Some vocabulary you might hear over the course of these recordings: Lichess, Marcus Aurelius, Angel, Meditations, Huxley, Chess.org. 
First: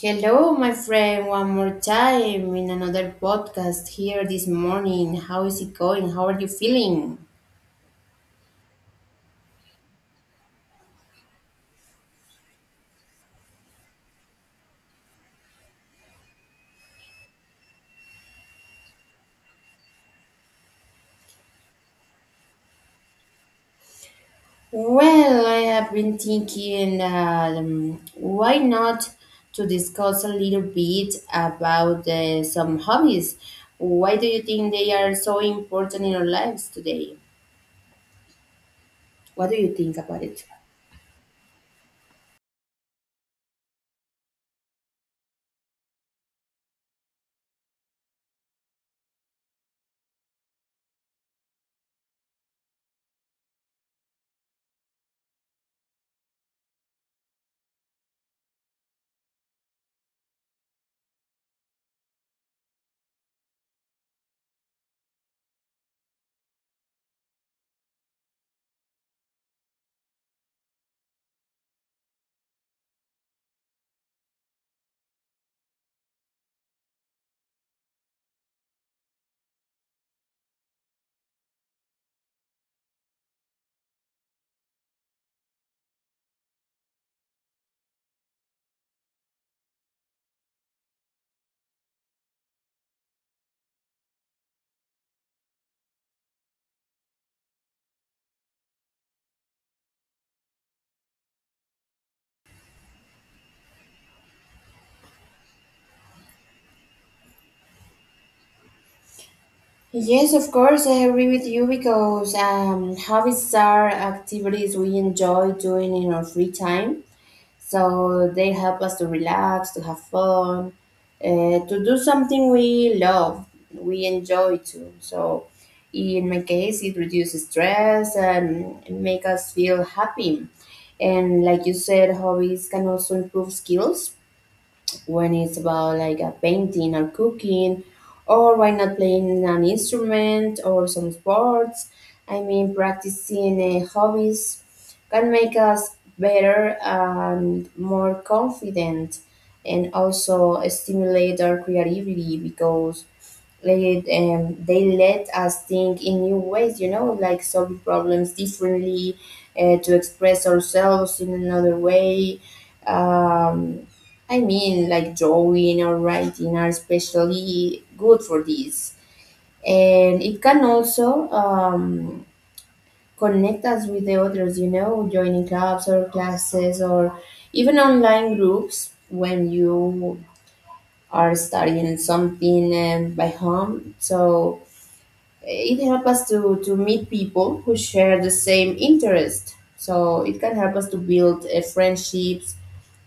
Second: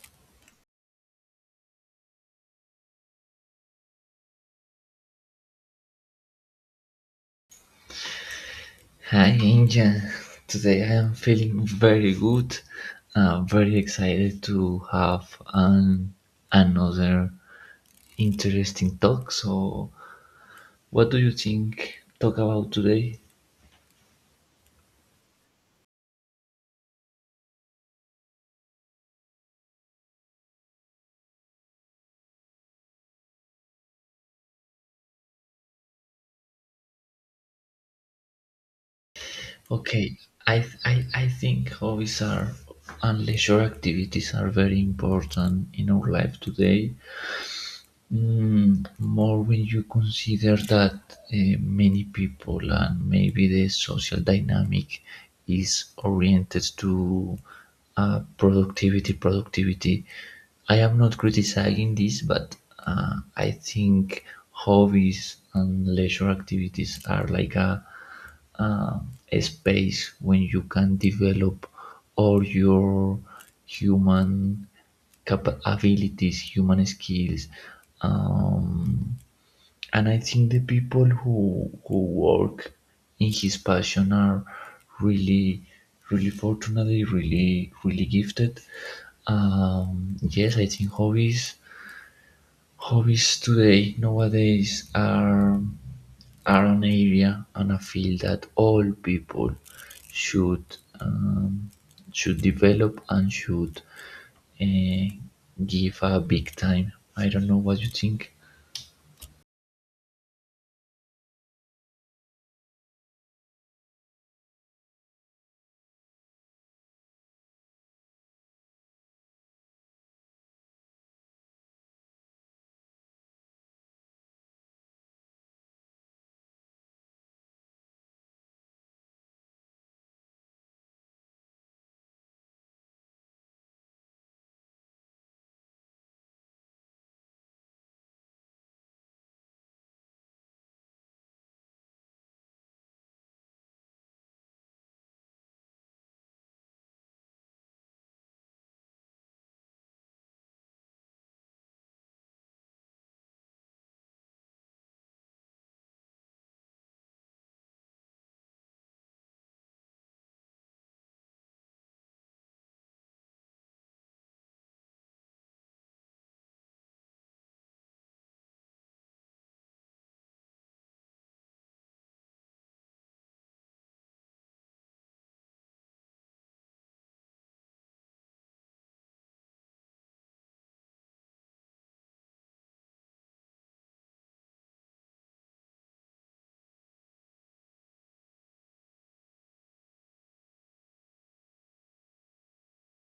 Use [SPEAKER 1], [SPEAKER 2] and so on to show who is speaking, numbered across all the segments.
[SPEAKER 1] Hello, my friend, one more time in another podcast here this morning. How is it going? How are you feeling?
[SPEAKER 2] Hi, Angel. Today I am feeling very good. I'm very excited to have an, another interesting talk. So, what do you think? Talk about today?
[SPEAKER 1] Well, I have been thinking that why not to discuss a little bit about some hobbies. Why do you think they are so important in our lives today? What do you think
[SPEAKER 2] Okay,
[SPEAKER 1] about it?
[SPEAKER 2] I think hobbies are and leisure activities are very important in our life today. More when you consider that many people and maybe the social dynamic is oriented to productivity. I am not criticizing this, but I think hobbies and leisure activities are like a um, space when you can develop all your human abilities, human skills. Um, and I think the people who work in his passion are really, really, really gifted. Yes, I think hobbies today nowadays are an area, and I feel that all people should um, should develop and should uh, give a big time. I don't know what you think.
[SPEAKER 1] Yes, of course, I agree with you because hobbies are activities we enjoy doing in our free time. So they help us to relax, to have fun, to do something we love, we enjoy too. So in my case, it reduces stress and make us feel happy. And like you said, hobbies can also improve skills when it's about like a painting or cooking or why not playing an instrument or some sports. I mean, practicing hobbies can make us better and more confident and also stimulate our creativity because like, they let us think in new ways, you know, like solve problems differently, to express ourselves in another way. Um, I mean, like drawing or writing are especially good for this. And it can also connect us with the others, you know, joining clubs or classes or even online groups when you are studying something by home. So it helps us to meet people who share the same interest. So it can help us to build friendships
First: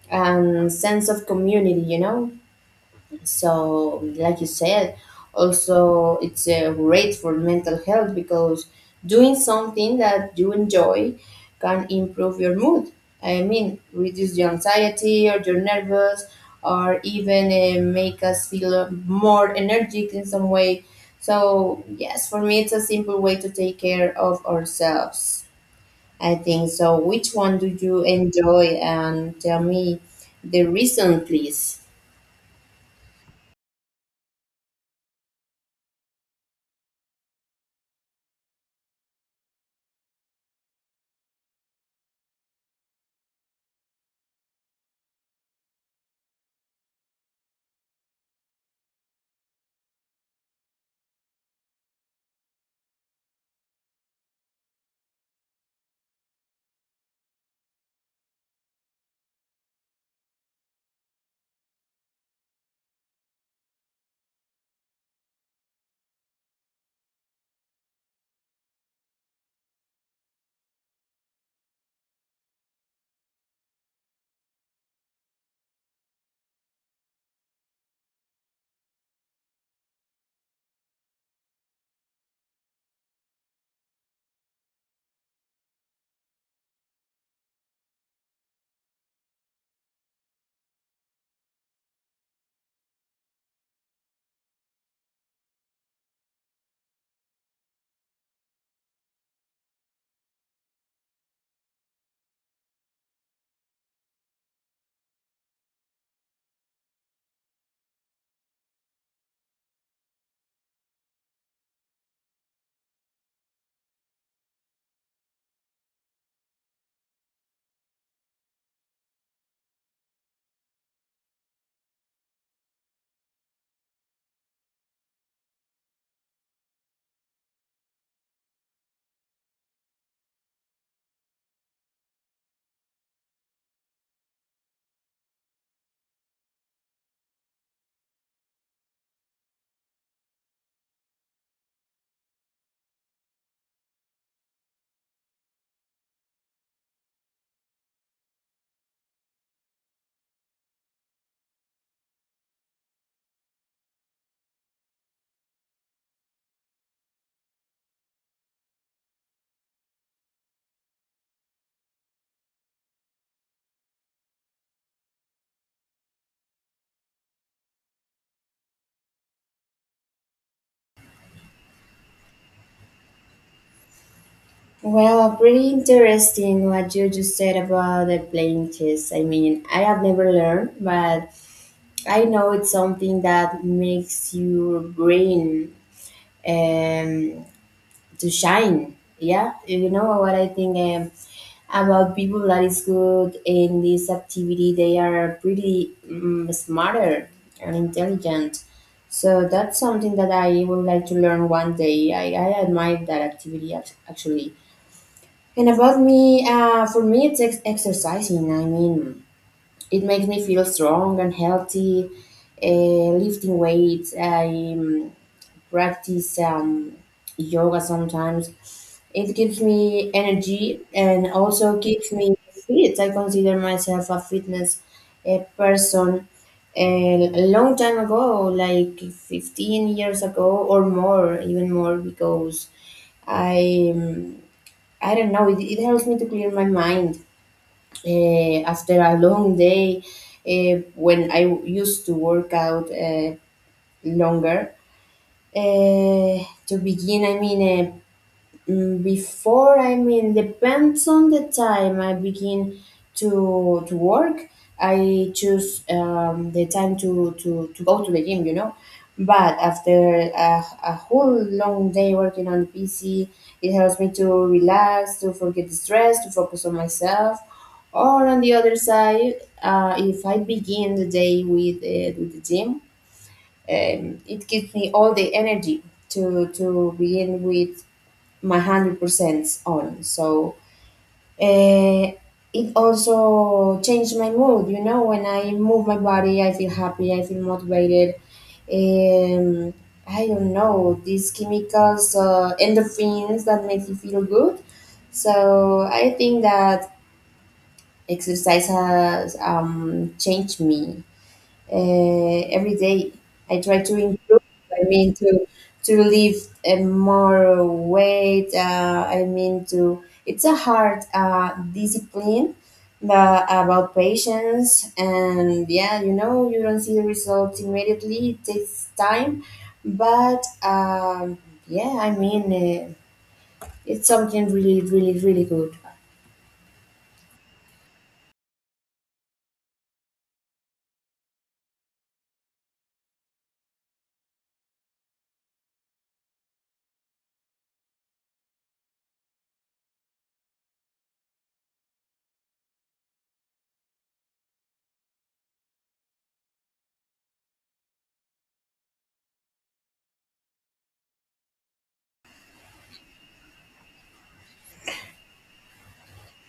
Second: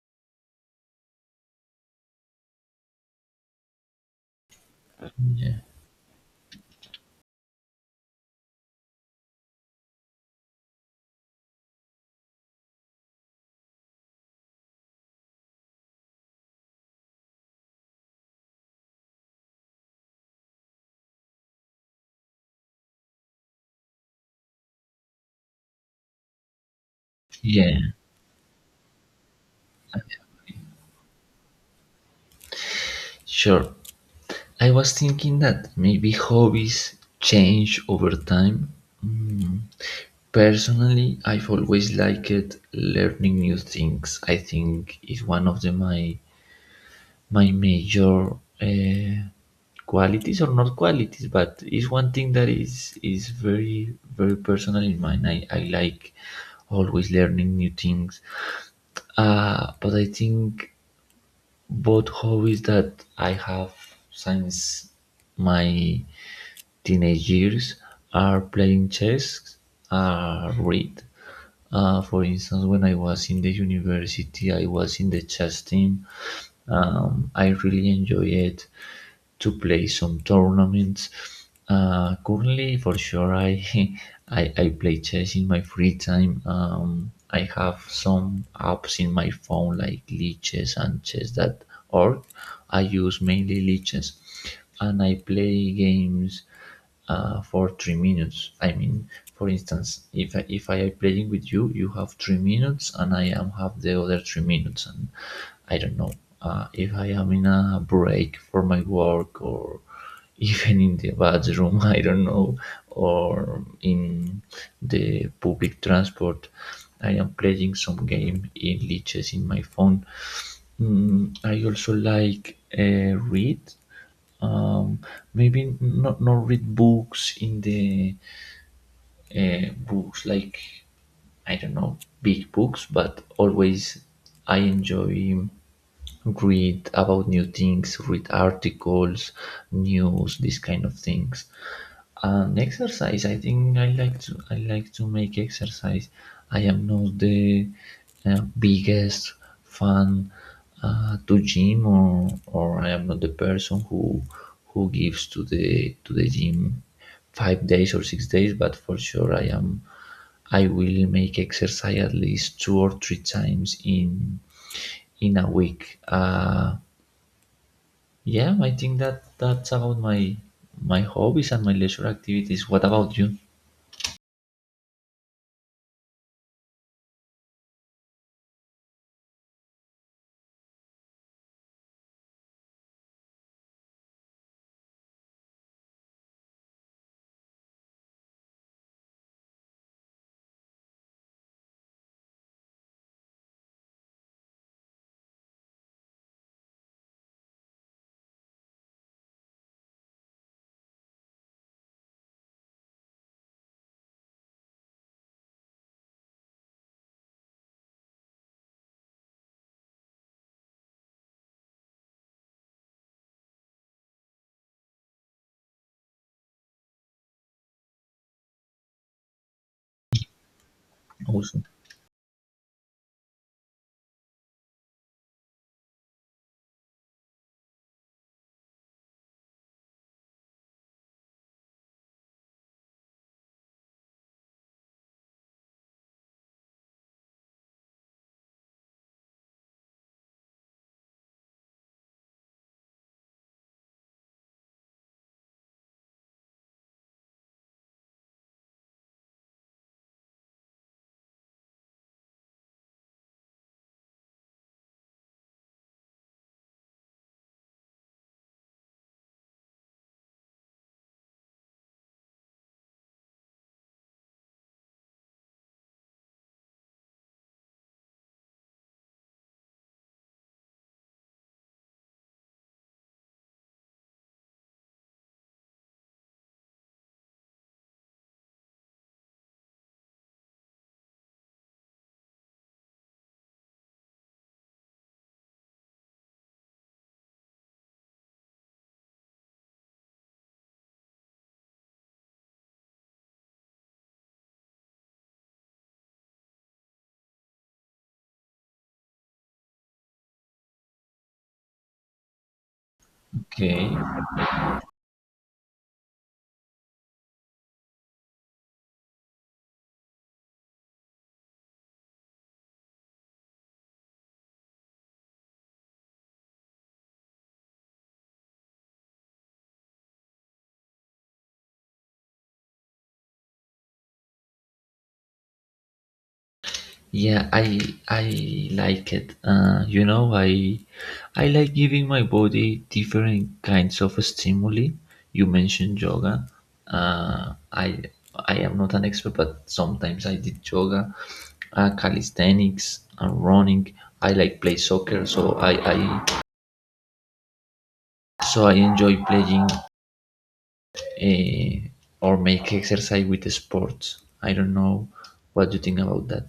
[SPEAKER 1] and sense of community, you know? So, like you said,
[SPEAKER 2] Yeah.
[SPEAKER 1] also it's great for mental health because doing something that you enjoy can improve your mood. I mean, reduce the anxiety or your nervous, or even make us feel more energetic in some way. So, yes, for me, it's a simple way to take care of ourselves. I think so. Which one do
[SPEAKER 2] Yeah,
[SPEAKER 1] you enjoy? And tell me the reason, please.
[SPEAKER 2] sure. I was thinking that maybe hobbies change over time. Mm. Personally, I've always liked learning new things. I think it's one of my major uh, qualities, or not qualities, but it's one thing that is very personal in mine. I like always learning new things. But I think both hobbies that I have since my teenage years are playing chess, are read. For instance, when I was in the university, I was in the chess team. I really enjoy it to play some tournaments. Currently, for sure, I, I play chess in my free time. I have some apps in my phone like Leeches and Chess.org. I use mainly Leeches, and I play games for 3 minutes. I mean, for instance, if I am playing with you, you have 3 minutes, and I am have the other 3 minutes, and I don't know if I am in a break for my work or even in the bathroom, I don't know, or in the public transport. I am playing some game in liches in my phone. I also like read, um, maybe not read books in the books, like I don't know, big books, but always I enjoy read about new things, read articles, news, these kind of things. And exercise, I think I like to make exercise. I am not the uh, biggest fan to gym, or I am not the person who gives to the gym 5 days or 6 days, but for sure I will make exercise at least 2 or 3 times in a week. Yeah, I think that that's about my hobbies and my leisure activities. What about you?
[SPEAKER 1] Well, pretty interesting what you just said about the playing chess. I mean, I have never learned, but I know it's something that makes your brain um, to shine. Yeah, you know what I think about people that is good in this activity. They are pretty smarter and intelligent. So that's something that I would like to learn one day. I admire that activity actually. And about me, for me, it's exercising. I mean, it makes me feel strong and healthy. Lifting weights, I practice yoga sometimes. It gives me energy and
[SPEAKER 2] Also,
[SPEAKER 1] also keeps me fit. I consider myself a fitness person. And a long time ago, like 15 years ago or more, even more, because I. um, I don't know. It helps me to clear my mind after a long day. When I used to work out longer, to begin, I mean, Mm, before I mean depends on the time I begin to work, I choose the time to go to the gym, you know, but after a whole long day working on the PC, it helps me to relax, to forget the stress, to focus on myself, or on the other side, if I begin the day with the gym, it gives me all the energy to begin with my 100% on. So uh, it also changed my mood. You know, when I move my body, I feel happy. I feel motivated. Um, I don't know these chemicals, endorphins that make you feel good. So I think that exercise has changed me every day. I try
[SPEAKER 2] okay.
[SPEAKER 1] to improve. I mean to lift more weight. I mean to. It's a hard discipline, but about patience and yeah, you know you don't see the results immediately. It takes time, but yeah, I mean it's something really, really, really good.
[SPEAKER 2] Yeah, I like it. I like giving my body different kinds of stimuli. You mentioned yoga. Uh, I I am not an expert, but sometimes I did yoga, calisthenics, and running. I like play soccer, so I enjoy playing, eh, or make exercise with sports. I don't know what you think about that.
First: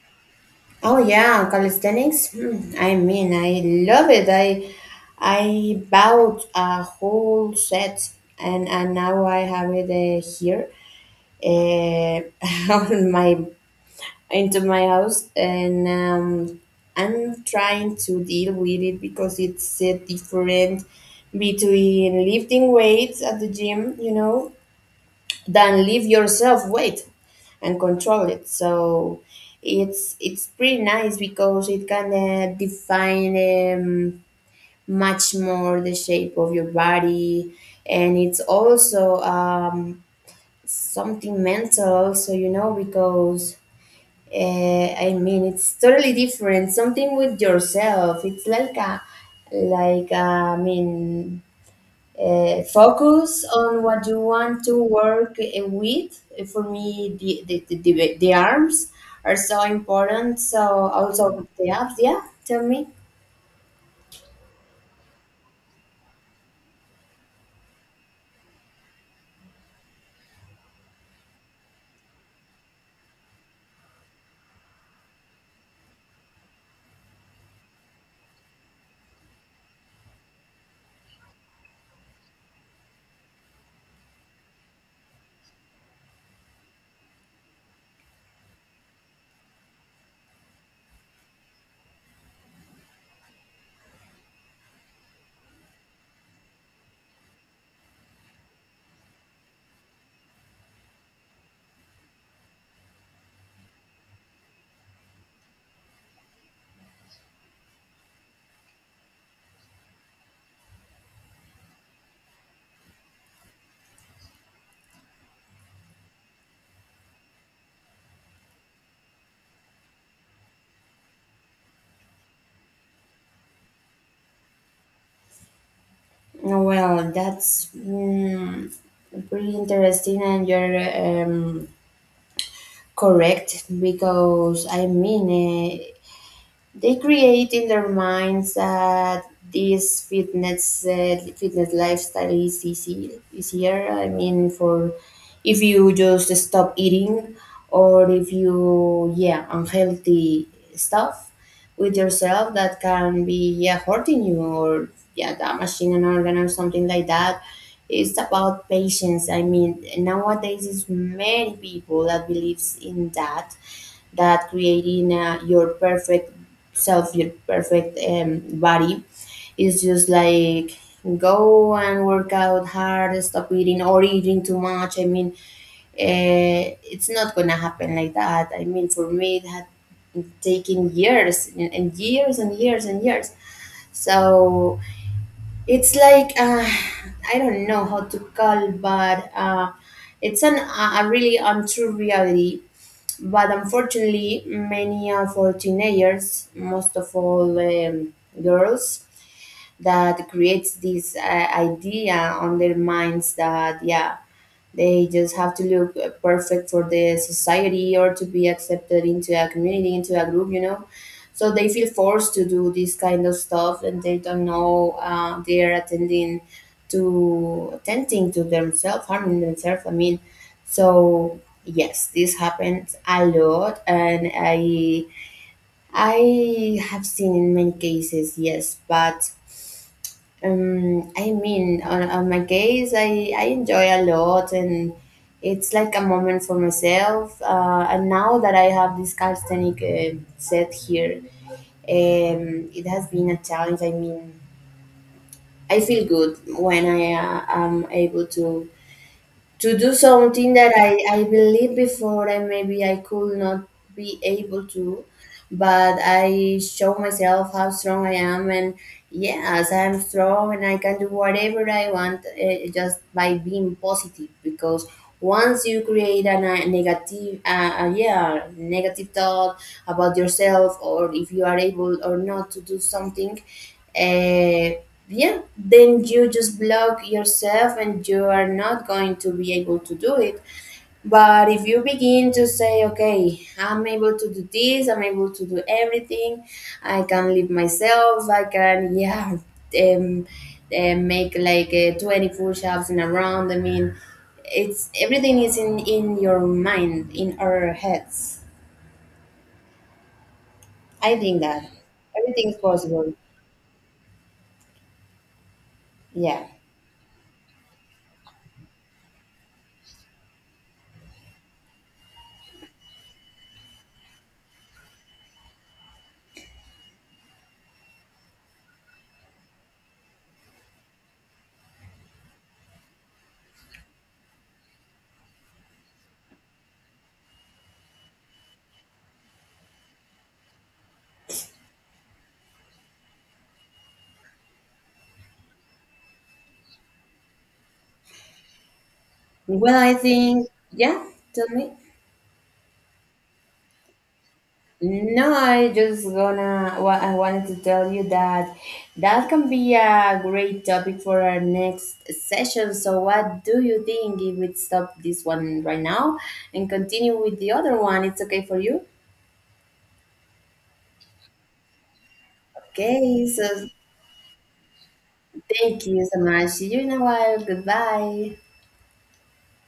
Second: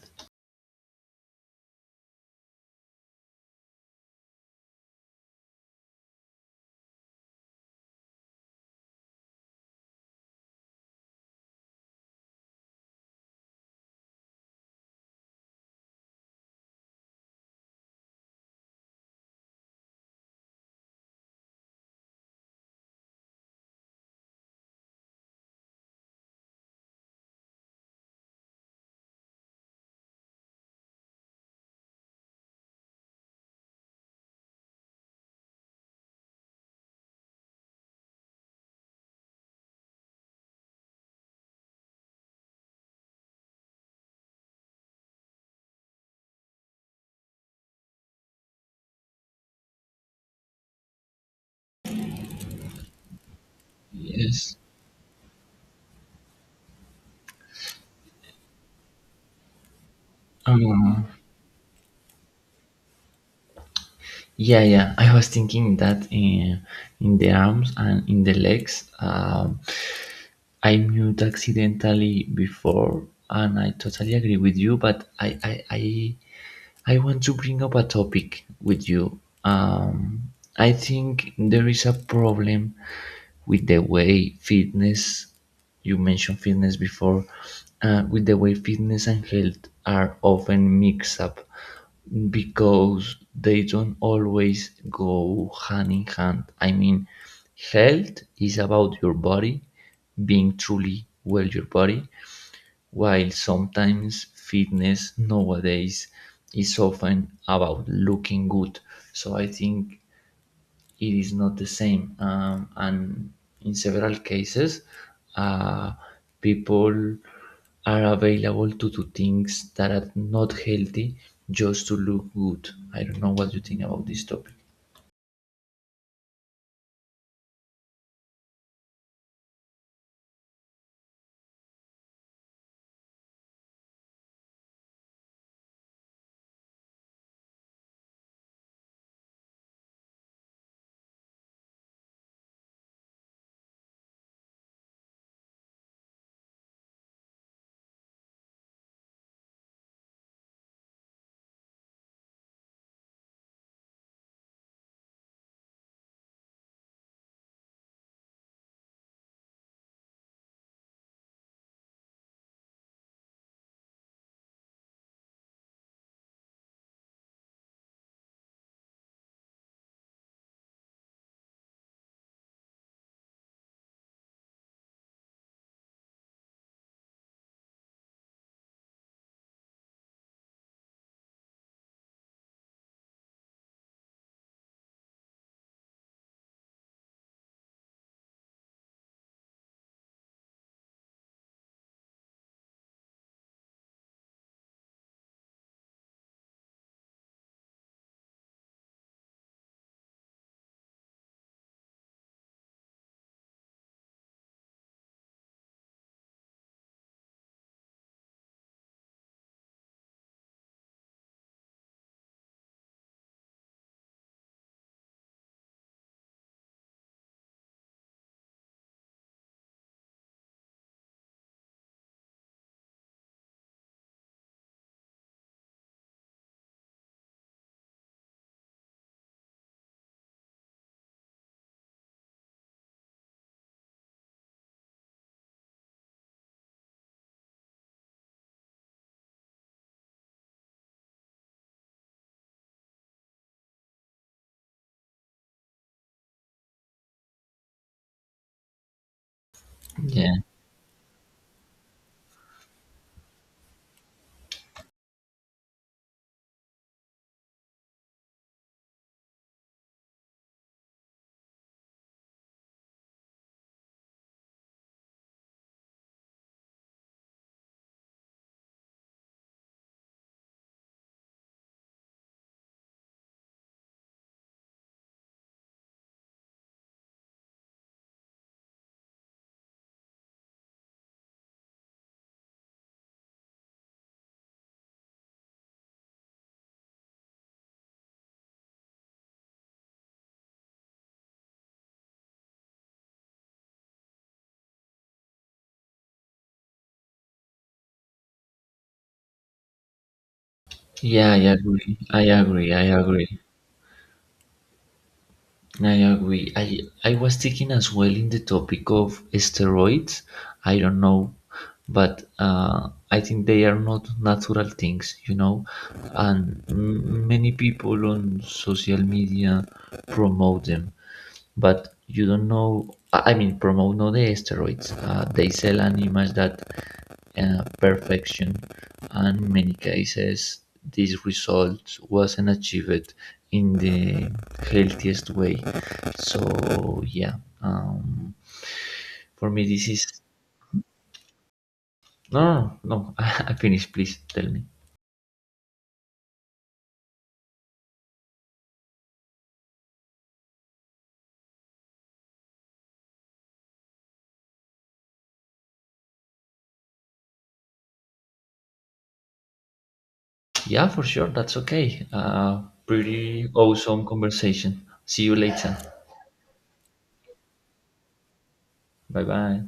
[SPEAKER 1] Oh yeah, calisthenics. Hmm, I mean, I love it. I bought a whole set, and now I have it here, on my into my house, and I'm trying to deal with it because it's different between lifting weights at the gym, you know, than leave yourself weight and control it. So it's pretty nice because it can define much more the shape of your body, and it's also something mental, also, you know, because I mean, it's totally different. Something with yourself. It's like a, I mean, focus on what you
[SPEAKER 2] Yes.
[SPEAKER 1] want to work with. For me, the arms are so important. So
[SPEAKER 2] Um,
[SPEAKER 1] also the abs, yeah, tell me.
[SPEAKER 2] Yeah, yeah. I was thinking that in the arms and in the legs. I mute accidentally before, and I totally agree with you. But I want to bring up a topic with you. I think there is a problem with the way fitness, you mentioned fitness before, with the way fitness and health are often mixed up, because they don't always go hand in hand. I mean, health is about your body being truly well, your body, while sometimes fitness nowadays is often about looking good. So I think it is not the same. And in several cases, uh, people are available to do things that are not healthy, just to look good. I don't know what you think about this topic.
[SPEAKER 1] Well, that's pretty interesting and you're correct because I mean, they create in their minds that this fitness lifestyle is easy, easier. I mean, for if you just stop eating or if you, yeah, unhealthy stuff with yourself that can be yeah hurting you or yeah damaging an organ or something like that. It's about patience. I mean, nowadays it's many people that believes in that, that creating your perfect self, your perfect body is just like go and work out hard, stop eating or eating too much. I mean, uh, it's not gonna happen like that. I mean, for me, it had taken years and years and years and years. So it's like I don't know how to call, but it's an a really untrue reality, but unfortunately, many of our teenagers, most of all girls, that creates this idea on their minds that, yeah, they just have to look perfect for the society or to be accepted into a community, into a group, you know. So they feel forced to do this kind of stuff, and they don't know they are attending to attending to themselves, harming themselves. I mean, so yes, this happens a lot, and I have seen in many cases, yes, but I mean, on my case, I enjoy a lot, and it's like a moment for myself. And now that I have this calisthenic set here, it has been a challenge. I mean, I feel good when I am able to do
[SPEAKER 2] Yeah,
[SPEAKER 1] something that I believe before and maybe I could not be able to, but I show myself how strong I am and yes, I'm strong and I can do whatever I want just by being positive because once you create a negative yeah negative thought about yourself or if you are able or not to do something uh, yeah, then you just block yourself and you are not going to be able to do it. But if you begin to say, okay, I'm able to do this, I'm able to do everything, I can live myself, I can, yeah, um, make like 20 push ups in a round. I mean, it's everything is in your mind, in our heads. I
[SPEAKER 2] yeah, I
[SPEAKER 1] think that
[SPEAKER 2] agree. I
[SPEAKER 1] everything is
[SPEAKER 2] agree. I
[SPEAKER 1] possible.
[SPEAKER 2] agree. I
[SPEAKER 1] Yeah.
[SPEAKER 2] agree. I was thinking as well in the topic of steroids. I don't know, but I think they are not natural things. And many people on social media promote them, but you don't know. I mean, promote not the steroids. They sell an image that perfection, and in many cases, this result wasn't achieved in the healthiest way. So, yeah, um, for me,
[SPEAKER 1] Well,
[SPEAKER 2] this
[SPEAKER 1] I
[SPEAKER 2] is
[SPEAKER 1] think, yeah, tell me.
[SPEAKER 2] no, no, no. I finished. Please tell me.
[SPEAKER 1] No, I just gonna, well, I wanted to tell you that that can be a great topic for our next session. So, what do you think if we stop this one right now and continue with the other one? It's okay for you?
[SPEAKER 2] Yeah, for sure. That's okay. Uh,
[SPEAKER 1] Okay,
[SPEAKER 2] pretty
[SPEAKER 1] so
[SPEAKER 2] awesome conversation. See you later.
[SPEAKER 1] thank you so much. See you in a while. Goodbye.
[SPEAKER 2] Bye bye.